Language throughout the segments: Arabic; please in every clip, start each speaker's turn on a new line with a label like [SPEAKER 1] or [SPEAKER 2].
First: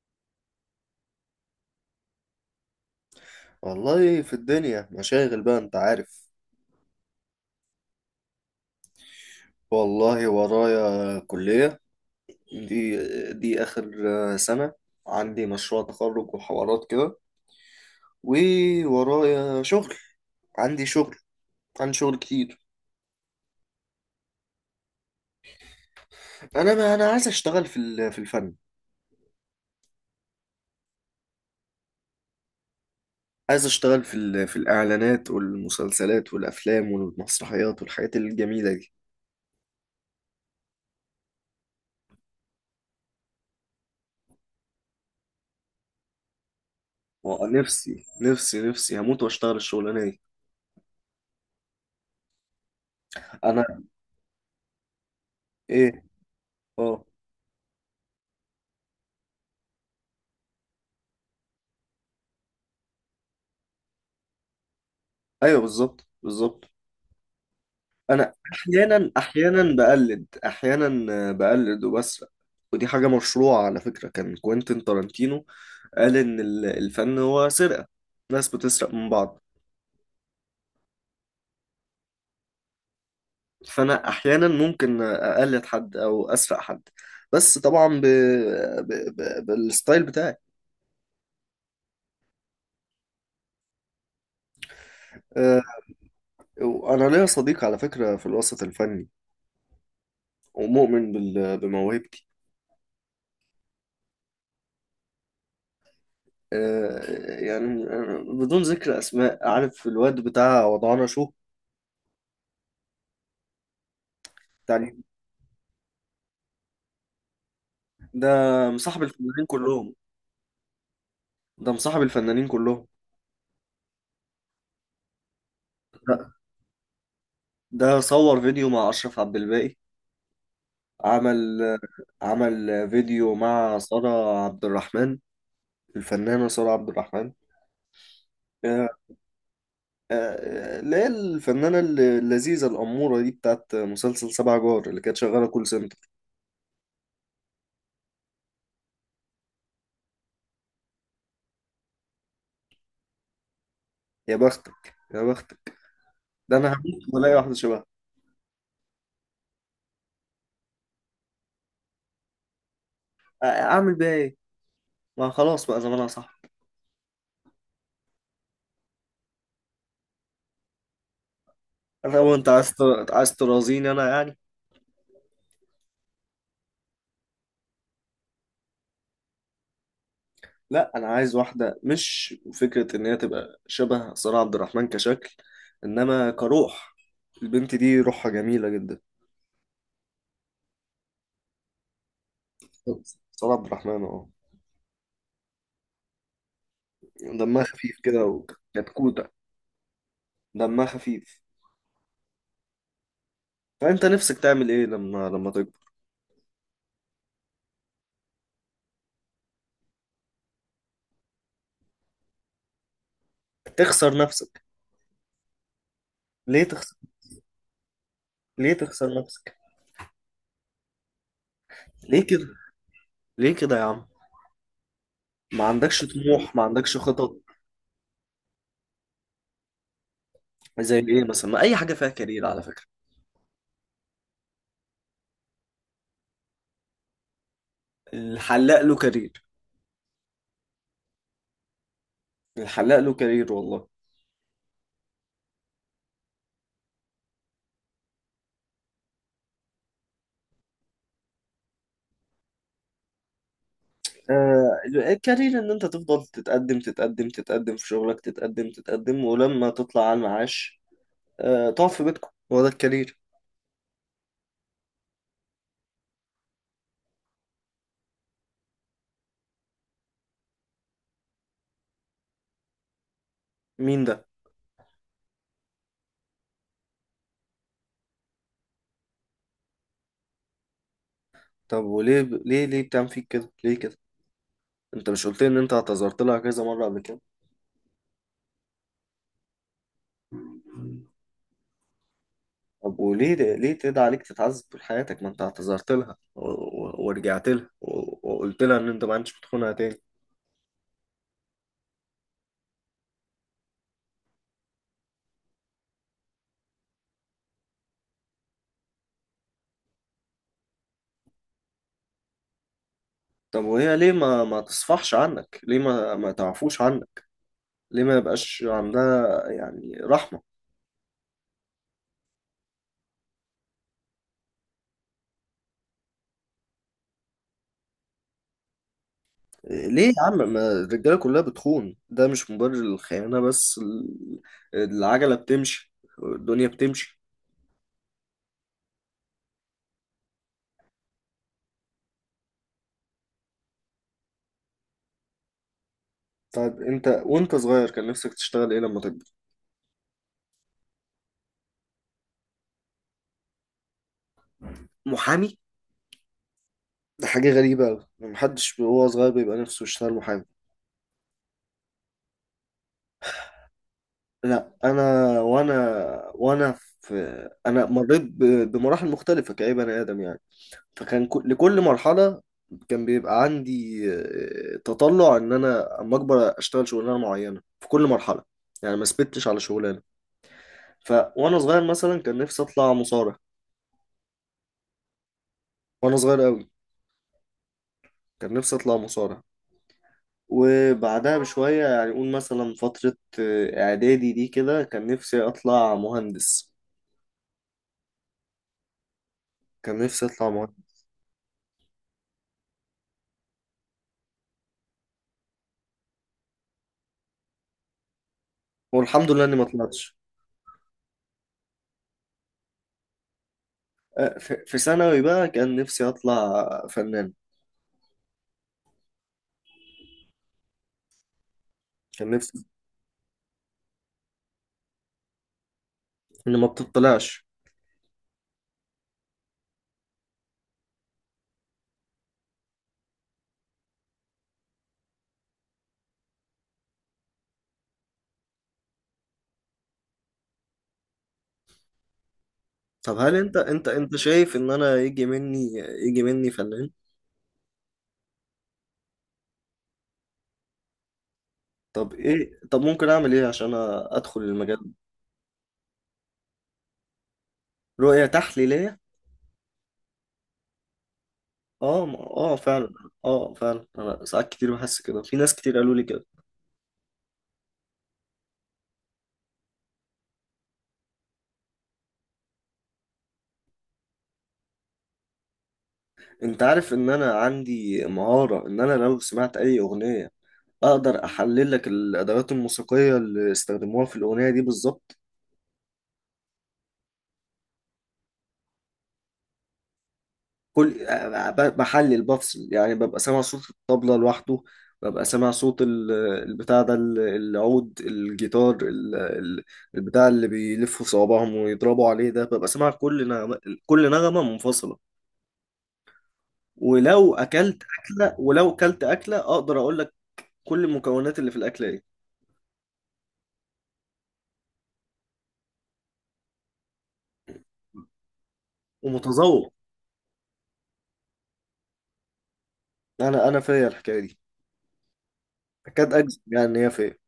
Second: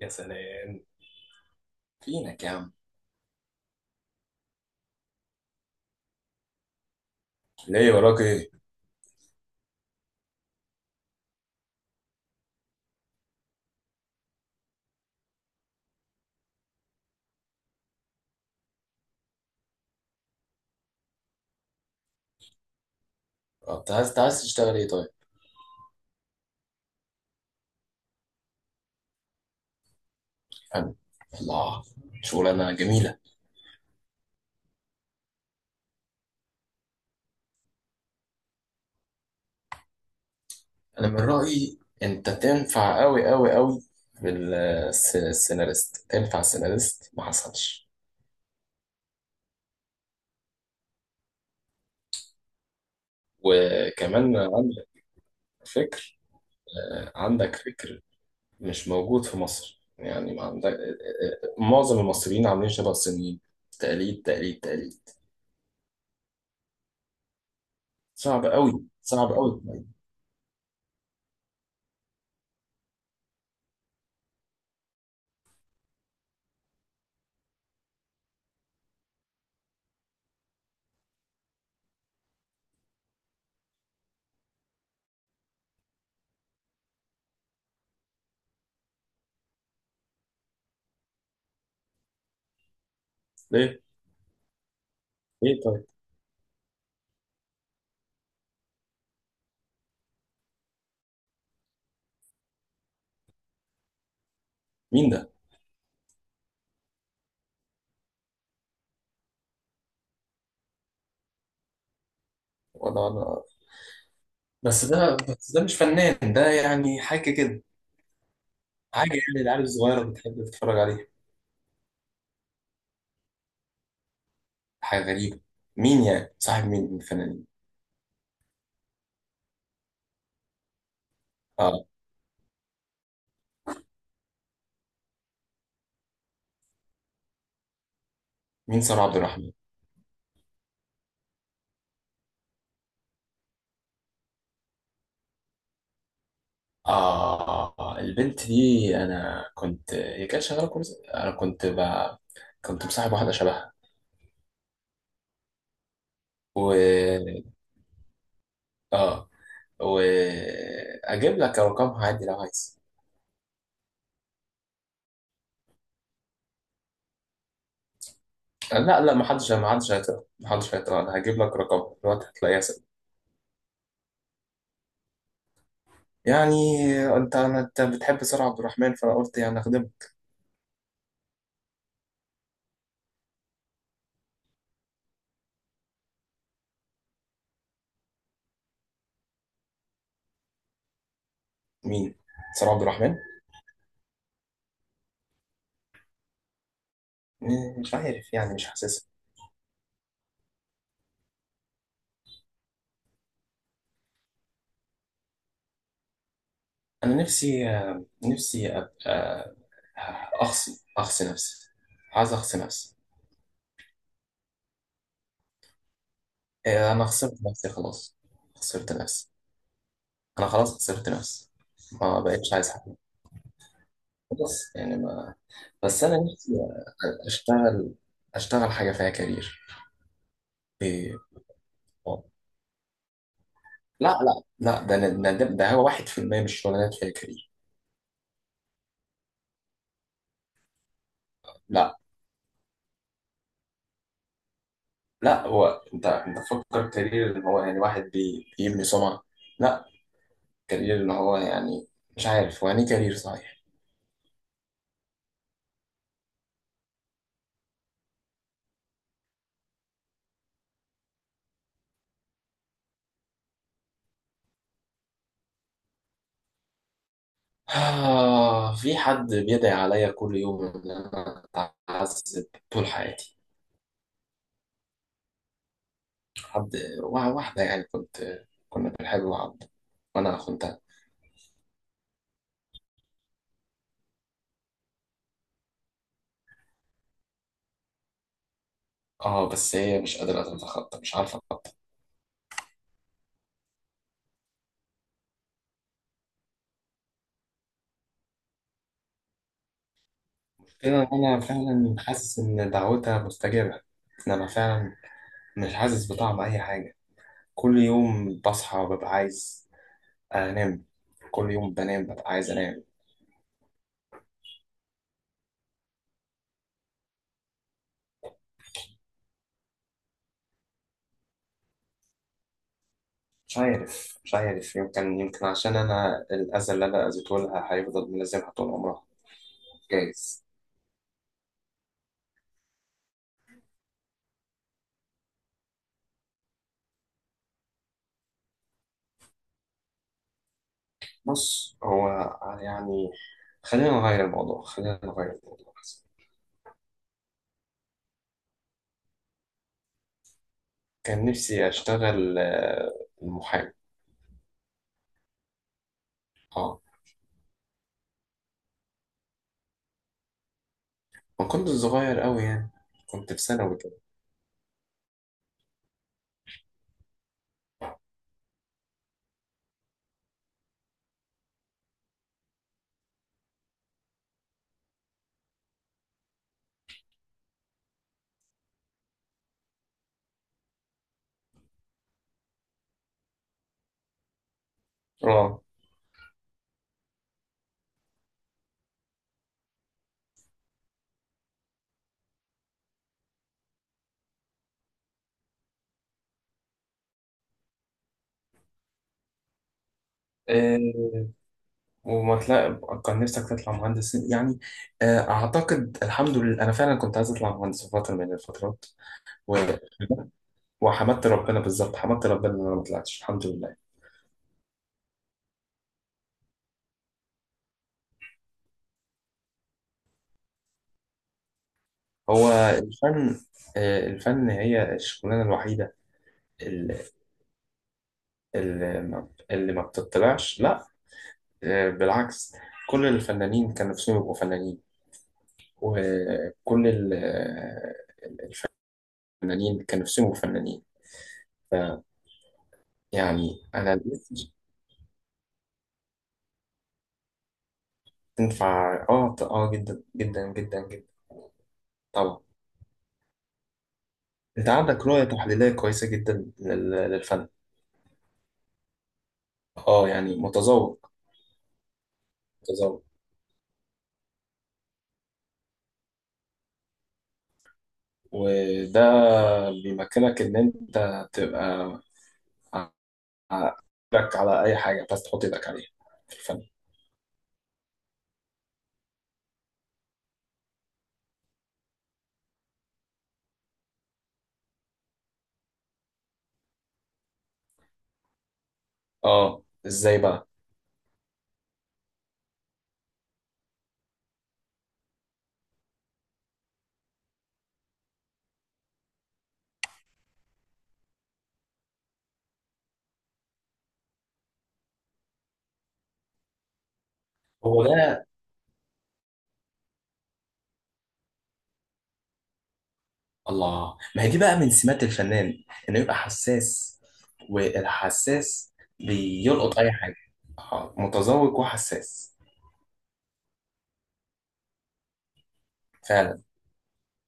[SPEAKER 1] يا سلام، فينك يا عم؟
[SPEAKER 2] والله في الدنيا مشاغل بقى، انت عارف.
[SPEAKER 1] ليه وراك ايه؟
[SPEAKER 2] والله ورايا كلية. دي دي آخر سنة. عندي مشروع تخرج وحوارات كده، وورايا شغل. عندي شغل. عندي شغل كتير.
[SPEAKER 1] انت عايز تشتغل ايه طيب؟
[SPEAKER 2] انا ما انا عايز اشتغل في الفن.
[SPEAKER 1] حلو. الله. شغلانة جميلة.
[SPEAKER 2] عايز اشتغل في الاعلانات والمسلسلات والافلام والمسرحيات والحاجات الجميلة دي.
[SPEAKER 1] انا من رأيي انت تنفع قوي قوي قوي بالسيناريست، تنفع سيناريست ما حصلش.
[SPEAKER 2] نفسي هموت واشتغل الشغلانة دي. انا،
[SPEAKER 1] وكمان عندك
[SPEAKER 2] ايه،
[SPEAKER 1] فكر.
[SPEAKER 2] اه،
[SPEAKER 1] عندك فكر مش موجود في مصر، يعني ما عندك. معظم المصريين عاملين شبه الصينيين، تقليد تقليد تقليد.
[SPEAKER 2] ايوه بالظبط بالظبط. انا
[SPEAKER 1] صعب قوي،
[SPEAKER 2] احيانا
[SPEAKER 1] صعب قوي.
[SPEAKER 2] احيانا بقلد، احيانا بقلد وبسرق. ودي حاجة مشروعة على فكرة، كان كوينتين تارانتينو قال ان الفن هو سرقة. ناس بتسرق من بعض، فانا احيانا ممكن اقلد حد او اسرق حد، بس طبعا بالستايل بتاعي.
[SPEAKER 1] ليه؟
[SPEAKER 2] آه،
[SPEAKER 1] ليه طيب؟
[SPEAKER 2] انا ليا صديق على فكرة في الوسط الفني، ومؤمن بموهبتي.
[SPEAKER 1] مين ده؟
[SPEAKER 2] يعني بدون ذكر اسماء، عارف الواد بتاع وضعنا شو.
[SPEAKER 1] ولا. بس
[SPEAKER 2] بتاع،
[SPEAKER 1] ده بس ده مش فنان، ده يعني حاجة كده.
[SPEAKER 2] ده مصاحب
[SPEAKER 1] حاجة يعني
[SPEAKER 2] الفنانين
[SPEAKER 1] العيال
[SPEAKER 2] كلهم.
[SPEAKER 1] الصغيرة بتحب تتفرج عليها،
[SPEAKER 2] ده مصاحب الفنانين كلهم.
[SPEAKER 1] حاجة غريبة. مين
[SPEAKER 2] ده,
[SPEAKER 1] يعني صاحب مين من الفنانين؟
[SPEAKER 2] ده صور فيديو مع أشرف عبد الباقي. عمل،
[SPEAKER 1] اه.
[SPEAKER 2] عمل فيديو مع سارة عبد الرحمن، الفنانة سارة عبد الرحمن.
[SPEAKER 1] مين
[SPEAKER 2] آه،
[SPEAKER 1] سارة عبد الرحمن؟
[SPEAKER 2] اللي هي الفنانة اللذيذة الأمورة دي، بتاعت مسلسل سبع جار اللي كانت شغالة كول سنتر.
[SPEAKER 1] اه، البنت دي، انا كنت، هي كانت شغالة كويس، انا كنت مصاحب واحدة شبهها.
[SPEAKER 2] يا بختك يا بختك. ده أنا هموت وألاقي
[SPEAKER 1] و
[SPEAKER 2] واحدة شبهها.
[SPEAKER 1] اه واجيب لك رقمها عادي لو عايز.
[SPEAKER 2] أعمل بيها إيه؟ ما خلاص بقى زمانها صح.
[SPEAKER 1] لا لا، ما حدش هيطلع، ما حدش هيطلع، انا هجيب لك رقمها دلوقتي،
[SPEAKER 2] لو أنت
[SPEAKER 1] هتلاقيها
[SPEAKER 2] عايز
[SPEAKER 1] سهل.
[SPEAKER 2] عايز ترازيني أنا يعني.
[SPEAKER 1] يعني، انت بتحب سارة عبد الرحمن، فانا قلت يعني اخدمها.
[SPEAKER 2] لا انا عايز واحده مش فكره ان هي تبقى شبه سارة عبد الرحمن كشكل، انما كروح. البنت دي روحها جميله جدا.
[SPEAKER 1] مين؟ سلام عبد الرحمن؟
[SPEAKER 2] سارة عبد الرحمن، اه. دمها
[SPEAKER 1] مش
[SPEAKER 2] خفيف كده
[SPEAKER 1] عارف يعني، مش حاسسها.
[SPEAKER 2] وكتكوته. دمها خفيف. فانت نفسك تعمل ايه لما تكبر؟
[SPEAKER 1] انا نفسي، نفسي ابقى، اخصي نفسي، عايز اخصي نفسي.
[SPEAKER 2] تخسر نفسك؟ ليه تخسر؟
[SPEAKER 1] انا خسرت نفسي خلاص،
[SPEAKER 2] ليه
[SPEAKER 1] خسرت
[SPEAKER 2] تخسر
[SPEAKER 1] نفسي.
[SPEAKER 2] نفسك؟
[SPEAKER 1] انا خلاص خسرت نفسي، ما
[SPEAKER 2] ليه كده؟
[SPEAKER 1] بقتش عايز حاجه،
[SPEAKER 2] ليه كده يا عم؟
[SPEAKER 1] خلاص يعني ما.
[SPEAKER 2] ما عندكش
[SPEAKER 1] بس انا نفسي
[SPEAKER 2] طموح؟ ما عندكش خطط؟
[SPEAKER 1] اشتغل، اشتغل حاجه فيها كارير.
[SPEAKER 2] زي ايه مثلا؟ ما اي حاجه فيها
[SPEAKER 1] آه.
[SPEAKER 2] كارير على فكره.
[SPEAKER 1] لا لا لا، ده هو 1% من الشغلانات فيها كارير.
[SPEAKER 2] الحلاق له كارير.
[SPEAKER 1] لا.
[SPEAKER 2] الحلاق له كارير والله.
[SPEAKER 1] لا هو، انت فكر كارير ان هو يعني واحد بيبني سمعه، لا. كارير اللي هو يعني، مش عارف هو يعني إيه كارير صحيح.
[SPEAKER 2] الكارير ان انت تفضل تتقدم في شغلك، تتقدم ولما تطلع على المعاش تقعد في بيتكم، هو ده الكارير.
[SPEAKER 1] آه، في حد بيدعي عليا كل يوم إن أنا أتعذب طول حياتي.
[SPEAKER 2] مين ده؟
[SPEAKER 1] حد، واحدة يعني، كنت، كنا بنحب بعض وأنا خنتها.
[SPEAKER 2] طب وليه ليه ليه بتعمل فيك كده؟ ليه كده؟ انت مش قلت لي ان انت اعتذرت لها كذا مرة قبل كده؟
[SPEAKER 1] آه بس هي مش قادرة تتخطى، مش عارفة أتخطى.
[SPEAKER 2] طب وليه تدعي عليك تتعذب طول حياتك؟ ما انت اعتذرت لها ورجعت لها وقلت لها ان انت ما عندكش بتخونها تاني.
[SPEAKER 1] كده أنا فعلا حاسس إن دعوتها مستجابة، إن أنا فعلا مش حاسس بطعم أي حاجة. كل يوم بصحى ببقى عايز أنام، كل يوم بنام ببقى عايز أنام.
[SPEAKER 2] طب وهي ليه ما تصفحش عنك؟ ليه ما تعفوش عنك؟ ليه ما يبقاش عندها يعني رحمة؟
[SPEAKER 1] مش عارف، يمكن عشان أنا الأذى اللي أنا أذيته لها هيفضل ملازمها طول عمرها.
[SPEAKER 2] ليه يا
[SPEAKER 1] جايز.
[SPEAKER 2] عم؟ ما الرجاله كلها بتخون، ده مش مبرر للخيانه، بس العجله بتمشي، الدنيا بتمشي.
[SPEAKER 1] بص هو، يعني، خلينا نغير الموضوع، خلينا نغير الموضوع.
[SPEAKER 2] طيب انت وانت صغير كان نفسك تشتغل ايه لما تكبر؟
[SPEAKER 1] كان نفسي أشتغل محامي.
[SPEAKER 2] محامي؟
[SPEAKER 1] اه،
[SPEAKER 2] ده حاجه غريبه قوي، محدش وهو صغير بيبقى نفسه يشتغل محامي.
[SPEAKER 1] ما كنت صغير أوي يعني، كنت في ثانوي كده.
[SPEAKER 2] لا انا، وانا وانا في انا مريت بمراحل مختلفه كأي بني ادم يعني. فكان لكل مرحلة كان بيبقى عندي تطلع ان انا اما اكبر اشتغل شغلانة معينة في كل مرحلة. يعني ما ثبتش على شغلانة. ف وانا صغير مثلا كان نفسي اطلع مصارع.
[SPEAKER 1] اه.
[SPEAKER 2] وانا صغير قوي كان نفسي اطلع مصارع. وبعدها بشوية يعني قول مثلا فترة اعدادي دي كده، كان نفسي اطلع مهندس. كان نفسي اطلع مهندس.
[SPEAKER 1] آه، وما تلاقي، كان نفسك تطلع مهندس يعني. أعتقد الحمد لله أنا فعلا كنت عايز أطلع مهندس في فترة من الفترات،
[SPEAKER 2] والحمد لله اني
[SPEAKER 1] و-
[SPEAKER 2] ما طلعتش.
[SPEAKER 1] وحمدت ربنا، بالظبط حمدت ربنا إن أنا ما طلعتش الحمد لله.
[SPEAKER 2] في في ثانوي بقى كان نفسي اطلع فنان. كان
[SPEAKER 1] هو
[SPEAKER 2] نفسي
[SPEAKER 1] الفن، الفن هي الشغلانة الوحيدة
[SPEAKER 2] اني ما
[SPEAKER 1] ال-
[SPEAKER 2] بتطلعش.
[SPEAKER 1] اللي ما بتطلعش. لا، بالعكس، كل الفنانين كان نفسهم يبقوا فنانين، وكل الفنانين كان نفسهم يبقوا فنانين.
[SPEAKER 2] طب هل انت
[SPEAKER 1] يعني
[SPEAKER 2] انت
[SPEAKER 1] أنا
[SPEAKER 2] انت
[SPEAKER 1] الناس
[SPEAKER 2] شايف ان انا يجي مني، يجي مني فنان؟
[SPEAKER 1] تنفع، جدا جدا جدا جدا.
[SPEAKER 2] طب
[SPEAKER 1] طبعا،
[SPEAKER 2] ايه؟ طب ممكن اعمل ايه عشان ادخل
[SPEAKER 1] أنت
[SPEAKER 2] المجال ده؟
[SPEAKER 1] عندك رؤية تحليلية كويسة جدا للفن.
[SPEAKER 2] رؤية تحليلية؟
[SPEAKER 1] آه يعني متذوق.
[SPEAKER 2] اه، اه فعلا.
[SPEAKER 1] متذوق.
[SPEAKER 2] اه فعلا انا ساعات كتير بحس كده، في ناس كتير قالوا لي كده.
[SPEAKER 1] وده بيمكنك إن أنت تبقى ايدك على اي حاجه، بس تحط ايدك عليها في
[SPEAKER 2] انت
[SPEAKER 1] الفن.
[SPEAKER 2] عارف ان انا عندي مهارة ان انا لو سمعت اي اغنية اقدر احلل لك الادوات الموسيقية اللي استخدموها في الاغنية دي بالظبط.
[SPEAKER 1] اه، ازاي بقى؟
[SPEAKER 2] كل بحلل بفصل يعني، ببقى سامع صوت الطبلة لوحده، ببقى سامع صوت البتاع ده، العود، الجيتار، البتاع اللي بيلفوا صوابعهم ويضربوا عليه ده، ببقى سامع كل نغمة، كل نغمة منفصلة.
[SPEAKER 1] هو ده.
[SPEAKER 2] ولو أكلت أكلة أقدر أقول لك كل المكونات اللي في الأكلة إيه.
[SPEAKER 1] الله، ما هي دي بقى من سمات الفنان، انه يبقى حساس، والحساس
[SPEAKER 2] ومتذوق.
[SPEAKER 1] بيلقط اي حاجه. آه، متذوق وحساس.
[SPEAKER 2] أنا فيا الحكاية دي، أكاد أجزم
[SPEAKER 1] فعلا.
[SPEAKER 2] يعني إن هي فيا.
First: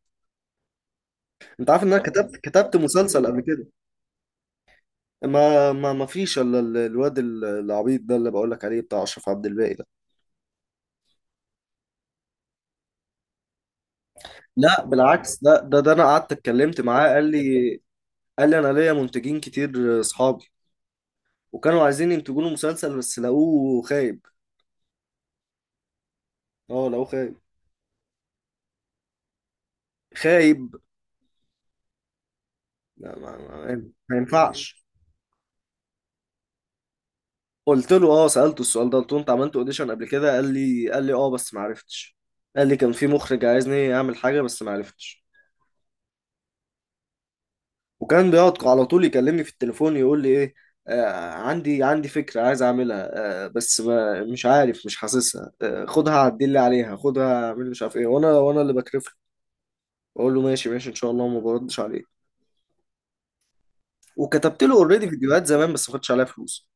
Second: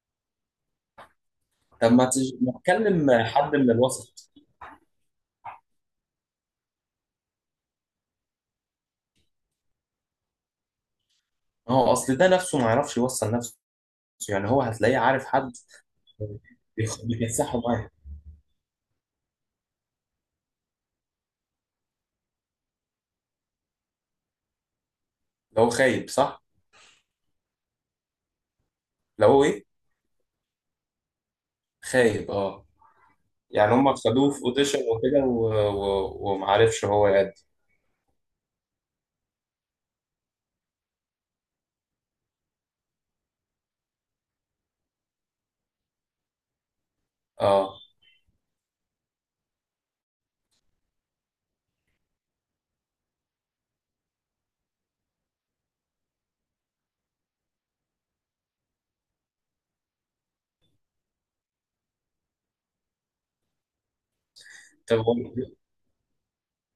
[SPEAKER 2] أنت عارف إن
[SPEAKER 1] طب
[SPEAKER 2] أنا كتبت
[SPEAKER 1] ما
[SPEAKER 2] كتبت
[SPEAKER 1] تكلم
[SPEAKER 2] مسلسل قبل
[SPEAKER 1] حد
[SPEAKER 2] كده.
[SPEAKER 1] من الوسط.
[SPEAKER 2] ما فيش الا الواد العبيط ده اللي بقول لك عليه، بتاع اشرف عبد الباقي ده.
[SPEAKER 1] ما هو اصل ده نفسه ما يعرفش يوصل نفسه، يعني هو
[SPEAKER 2] لا
[SPEAKER 1] هتلاقيه عارف
[SPEAKER 2] بالعكس،
[SPEAKER 1] حد؟
[SPEAKER 2] ده انا قعدت اتكلمت معاه، قال لي،
[SPEAKER 1] بيكسحه معاه.
[SPEAKER 2] قال لي انا ليا منتجين كتير اصحابي، وكانوا عايزين ينتجوا له مسلسل بس لقوه خايب.
[SPEAKER 1] لو خايب صح.
[SPEAKER 2] اه لقوه خايب.
[SPEAKER 1] لو هو ايه؟
[SPEAKER 2] خايب.
[SPEAKER 1] خايب، اه.
[SPEAKER 2] لا
[SPEAKER 1] يعني هم
[SPEAKER 2] ما
[SPEAKER 1] خدوه في اوديشن
[SPEAKER 2] ينفعش.
[SPEAKER 1] وكده ومعرفش هو يأدي.
[SPEAKER 2] قلت له، اه سألته السؤال ده، قلت له انت عملت اوديشن قبل كده؟ قال لي، قال لي اه بس ما عرفتش. قال لي كان في مخرج عايزني اعمل حاجة بس ما عرفتش.
[SPEAKER 1] اه.
[SPEAKER 2] وكان بيقعد على طول يكلمني في التليفون يقول لي ايه، آه عندي فكرة عايز اعملها، آه بس ما، مش عارف، مش حاسسها، آه خدها عدل لي عليها، خدها اعمل مش عارف ايه. وانا اللي بكرف له، اقول له ماشي ان شاء الله وما بردش عليه. وكتبت له
[SPEAKER 1] طب
[SPEAKER 2] اوريدي
[SPEAKER 1] هو،
[SPEAKER 2] فيديوهات زمان بس ما خدتش عليها فلوس.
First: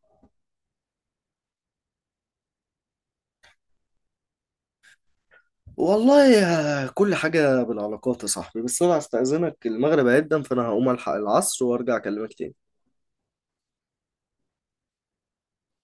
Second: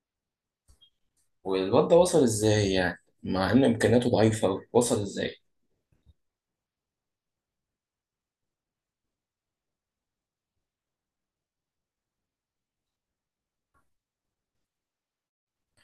[SPEAKER 1] والواد ده وصل ازاي يعني، مع ان امكانياته ضعيفه أوي؟ وصل ازاي؟
[SPEAKER 2] والله يا، كل حاجة بالعلاقات يا صاحبي، بس انا هستأذنك المغرب هيبدأ فانا هقوم الحق العصر وارجع اكلمك تاني.